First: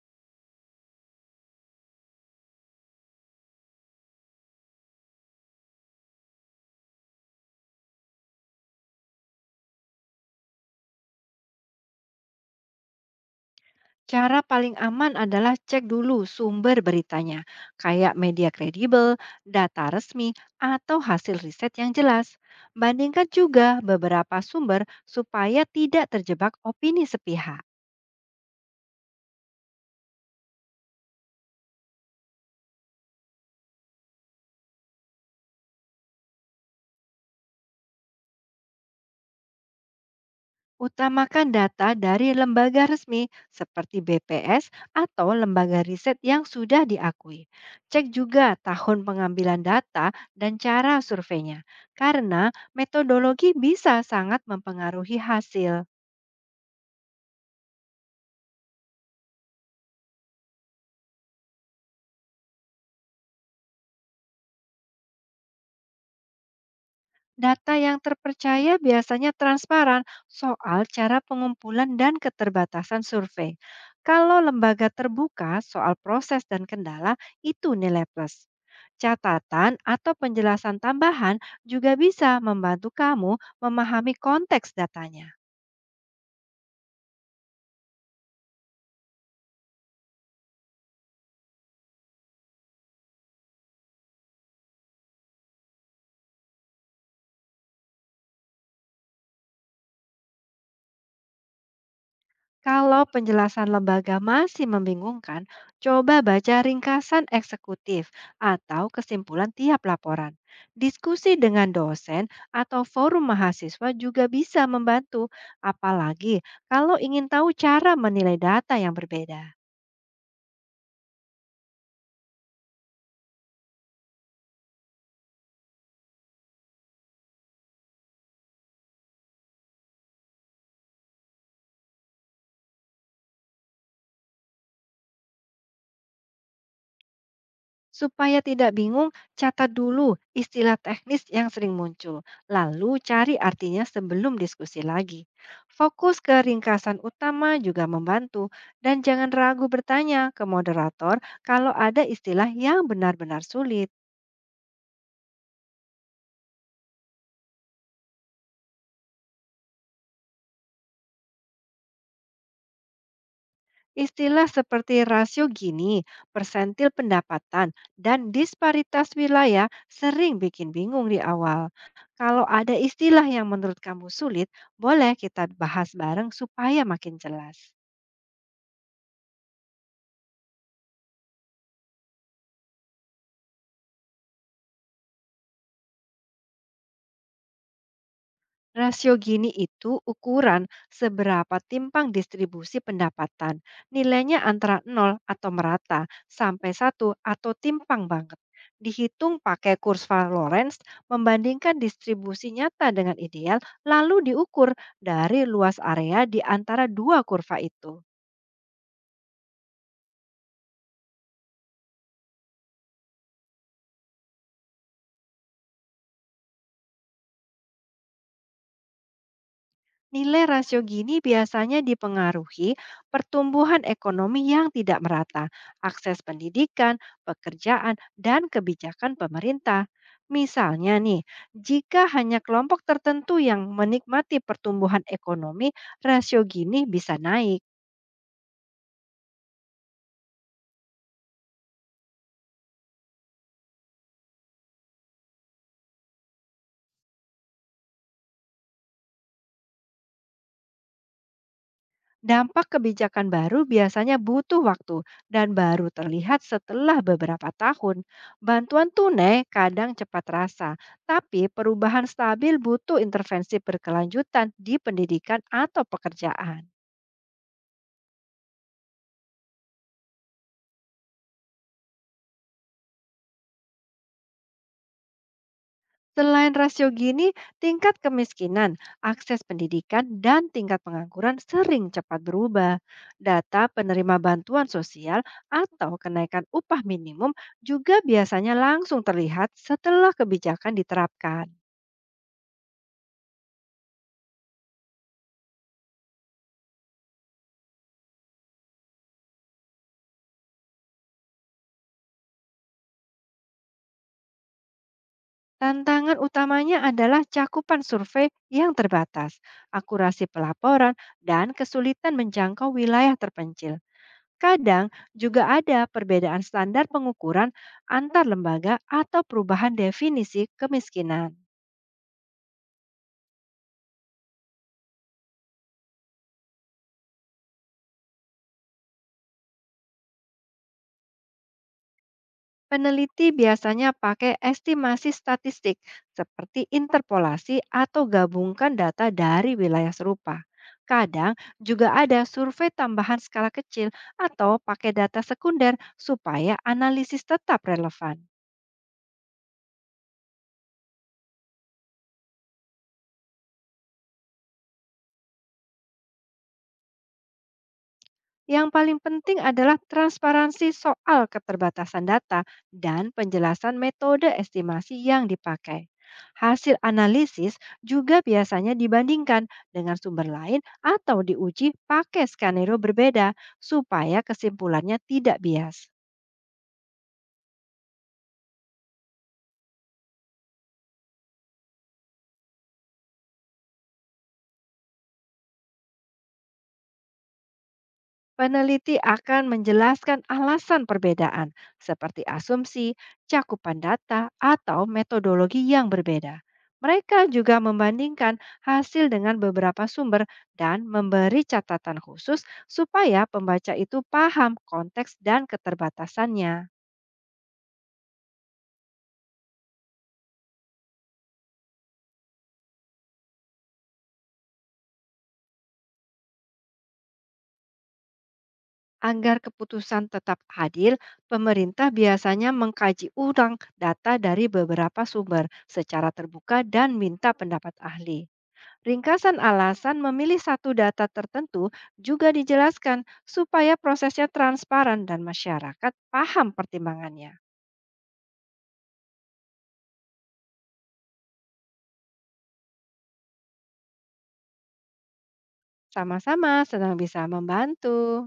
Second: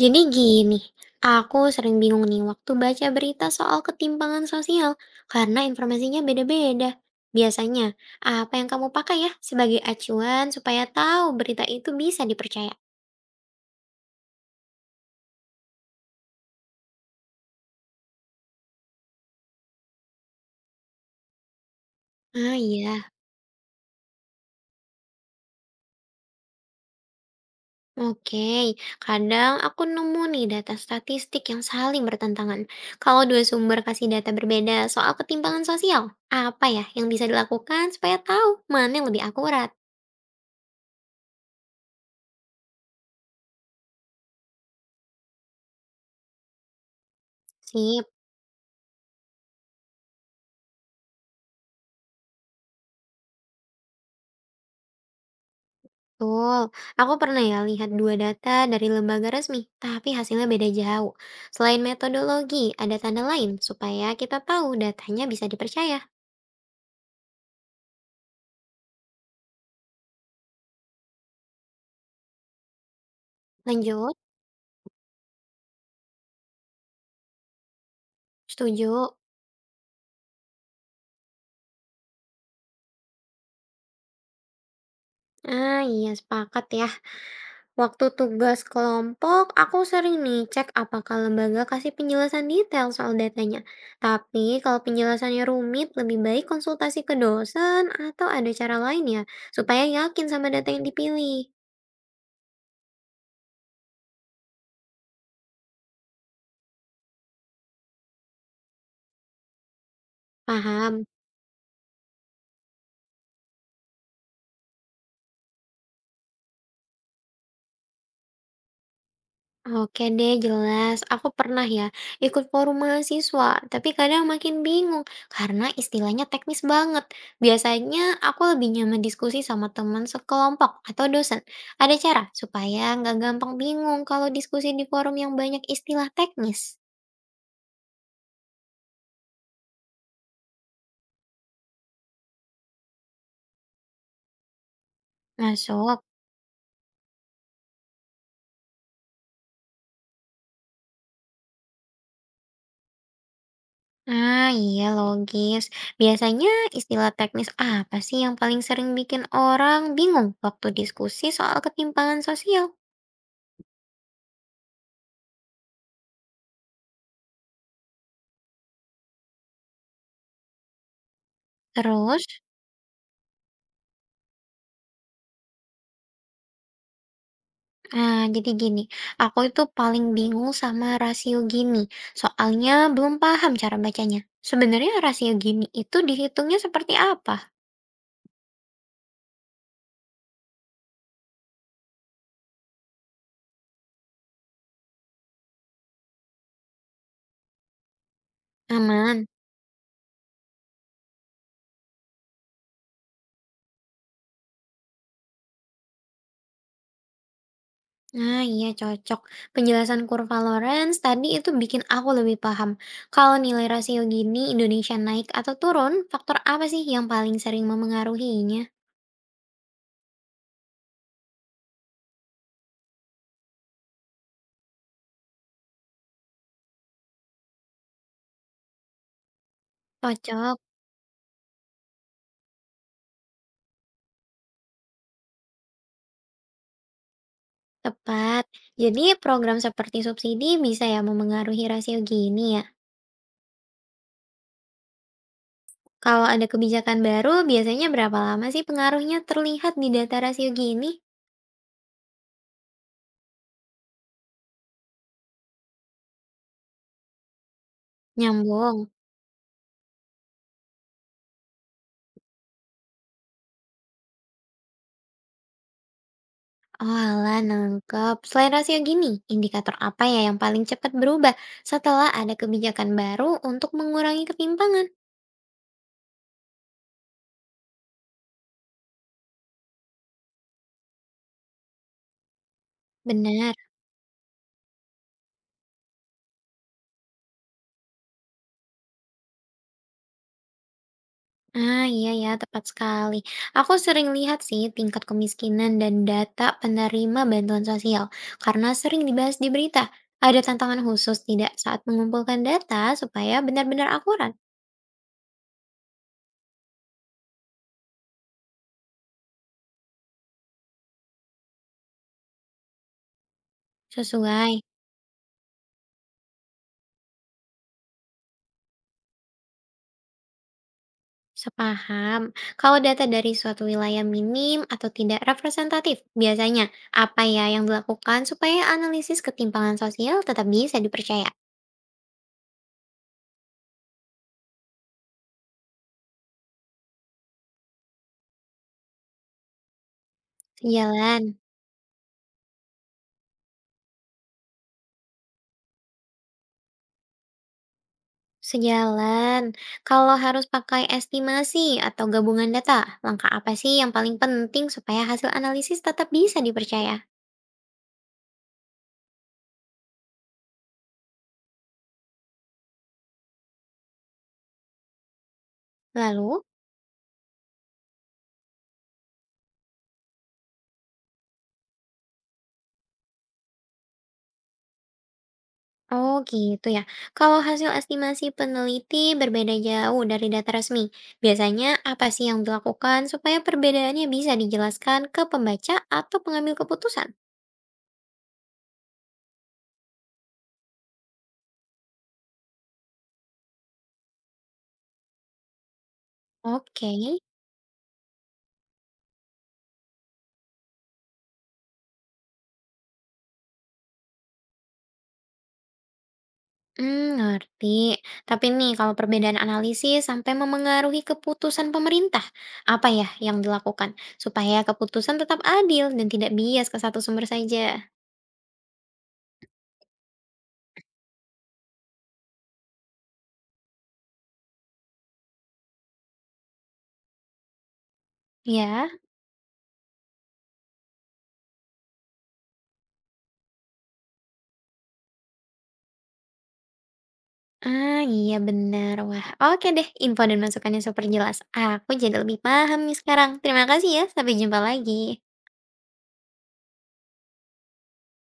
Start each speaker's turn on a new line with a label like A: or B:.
A: Jadi gini, aku sering bingung nih waktu baca berita soal ketimpangan sosial karena informasinya beda-beda. Biasanya, apa yang kamu pakai ya sebagai acuan supaya tahu berita itu bisa dipercaya?
B: Cara paling aman adalah cek dulu sumber beritanya, kayak media kredibel, data resmi, atau hasil riset yang jelas.
A: Ah iya,
B: Bandingkan juga beberapa sumber supaya tidak terjebak opini sepihak.
A: oke. Kadang aku nemu nih data statistik yang saling bertentangan. Kalau dua sumber kasih data berbeda soal ketimpangan sosial, apa ya yang bisa dilakukan supaya tahu mana yang lebih akurat?
B: Utamakan data dari lembaga resmi seperti BPS atau lembaga riset yang sudah diakui.
A: Sip.
B: Cek juga tahun pengambilan data dan cara surveinya, karena metodologi bisa sangat mempengaruhi hasil.
A: Betul, aku pernah ya lihat dua data dari lembaga resmi, tapi hasilnya beda jauh. Selain metodologi, ada tanda lain supaya kita tahu datanya bisa dipercaya.
B: Data yang terpercaya biasanya transparan soal cara pengumpulan dan keterbatasan survei.
A: Lanjut,
B: Kalau lembaga terbuka soal proses dan kendala, itu nilai plus.
A: setuju.
B: Catatan atau penjelasan tambahan juga bisa membantu kamu memahami konteks datanya.
A: Ah iya, sepakat ya. Waktu tugas kelompok, aku sering nih cek apakah lembaga kasih penjelasan detail soal datanya. Tapi kalau penjelasannya rumit, lebih baik konsultasi ke dosen atau ada cara lain ya, supaya yakin sama data yang dipilih.
B: Kalau penjelasan lembaga masih membingungkan, coba baca ringkasan eksekutif atau kesimpulan tiap laporan.
A: Paham?
B: Diskusi dengan dosen atau forum mahasiswa juga bisa membantu, apalagi kalau ingin tahu cara menilai data yang berbeda.
A: Oke deh, jelas. Aku pernah ya ikut forum mahasiswa, tapi kadang makin bingung karena istilahnya teknis banget. Biasanya aku lebih nyaman diskusi sama teman sekelompok atau dosen. Ada cara supaya nggak gampang bingung kalau diskusi di forum yang banyak istilah teknis.
B: Supaya tidak bingung, catat dulu istilah teknis yang sering muncul, lalu cari artinya sebelum diskusi lagi.
A: Masuk.
B: Fokus ke ringkasan utama juga membantu, dan jangan ragu bertanya ke moderator kalau ada istilah yang benar-benar sulit.
A: Ah iya logis. Biasanya istilah teknis apa sih yang paling sering bikin orang bingung waktu diskusi soal ketimpangan sosial?
B: Istilah seperti rasio gini, persentil pendapatan, dan disparitas wilayah sering bikin bingung di awal.
A: Terus?
B: Kalau ada istilah yang menurut kamu sulit, boleh kita bahas bareng supaya makin jelas.
A: Nah, jadi gini, aku itu paling bingung sama rasio Gini. Soalnya belum paham cara bacanya. Sebenarnya rasio Gini itu dihitungnya seperti apa?
B: Rasio Gini itu ukuran seberapa timpang distribusi pendapatan. Nilainya antara nol atau merata sampai satu atau timpang banget.
A: Aman.
B: Dihitung pakai kurva Lorenz, membandingkan distribusi nyata dengan ideal, lalu diukur dari luas area di antara dua kurva itu.
A: Nah, iya cocok. Penjelasan kurva Lorenz tadi itu bikin aku lebih paham. Kalau nilai rasio Gini Indonesia naik atau turun, faktor apa sih yang paling sering memengaruhinya?
B: Nilai rasio gini biasanya dipengaruhi pertumbuhan ekonomi yang tidak merata, akses pendidikan, pekerjaan, dan kebijakan pemerintah.
A: Cocok,
B: Misalnya nih, jika hanya kelompok tertentu yang menikmati pertumbuhan ekonomi, rasio gini bisa naik.
A: tepat. Jadi program seperti subsidi bisa ya memengaruhi rasio Gini ya. Kalau ada kebijakan baru, biasanya berapa lama sih pengaruhnya terlihat di data rasio gini?
B: Dampak kebijakan baru biasanya butuh waktu dan baru terlihat setelah beberapa tahun.
A: Nyambung.
B: Bantuan tunai kadang cepat terasa, tapi perubahan stabil butuh intervensi berkelanjutan di pendidikan atau pekerjaan.
A: Oh alah, nangkep. Selain rasio gini, indikator apa ya yang paling cepat berubah setelah ada kebijakan baru untuk mengurangi ketimpangan?
B: Selain rasio gini, tingkat kemiskinan, akses pendidikan, dan tingkat pengangguran sering cepat berubah.
A: Benar.
B: Data penerima bantuan sosial atau kenaikan upah minimum juga biasanya langsung terlihat setelah kebijakan diterapkan.
A: Ah iya ya, tepat sekali. Aku sering lihat sih tingkat kemiskinan dan data penerima bantuan sosial karena sering dibahas di berita. Ada tantangan khusus tidak saat mengumpulkan data supaya benar-benar akurat,
B: Tantangan utamanya adalah cakupan survei yang terbatas, akurasi pelaporan, dan kesulitan menjangkau wilayah terpencil.
A: sesuai.
B: Kadang juga ada perbedaan standar pengukuran antar lembaga atau perubahan definisi kemiskinan.
A: Sepaham. Kalau data dari suatu wilayah minim atau tidak representatif, biasanya apa ya yang dilakukan supaya analisis ketimpangan sosial tetap bisa dipercaya?
B: Peneliti biasanya pakai estimasi statistik seperti interpolasi atau gabungkan data dari wilayah serupa. Kadang
A: Sejalan.
B: juga ada survei tambahan skala kecil atau pakai data sekunder supaya analisis tetap relevan.
A: Sejalan. Kalau harus pakai estimasi atau gabungan data, langkah apa sih yang paling penting supaya hasil analisis tetap bisa dipercaya?
B: Yang paling penting adalah transparansi soal keterbatasan data dan penjelasan metode estimasi yang dipakai.
A: Lalu?
B: Hasil analisis juga biasanya dibandingkan dengan sumber lain atau diuji pakai skenario berbeda supaya kesimpulannya tidak bias.
A: Oh gitu ya. Kalau hasil estimasi peneliti berbeda jauh dari data resmi, biasanya apa sih yang dilakukan supaya perbedaannya bisa dijelaskan ke pembaca atau pengambil keputusan?
B: Peneliti akan menjelaskan alasan perbedaan, seperti asumsi, cakupan data, atau metodologi yang berbeda.
A: Oke.
B: Mereka juga membandingkan hasil dengan beberapa sumber dan memberi catatan khusus supaya pembaca itu paham konteks dan keterbatasannya.
A: Hmm, ngerti. Tapi nih kalau perbedaan analisis sampai memengaruhi keputusan pemerintah, apa ya yang dilakukan supaya keputusan tetap adil dan tidak bias ke satu sumber saja?
B: Agar keputusan tetap adil, pemerintah biasanya mengkaji ulang data dari beberapa sumber secara terbuka dan minta pendapat ahli.
A: Ya.
B: Ringkasan alasan memilih satu data tertentu juga dijelaskan supaya prosesnya transparan dan masyarakat paham pertimbangannya.
A: Ah, iya benar. Wah, oke deh. Info dan masukannya super jelas. Aku jadi lebih paham nih sekarang. Terima kasih ya. Sampai jumpa lagi.
B: Sama-sama senang bisa membantu.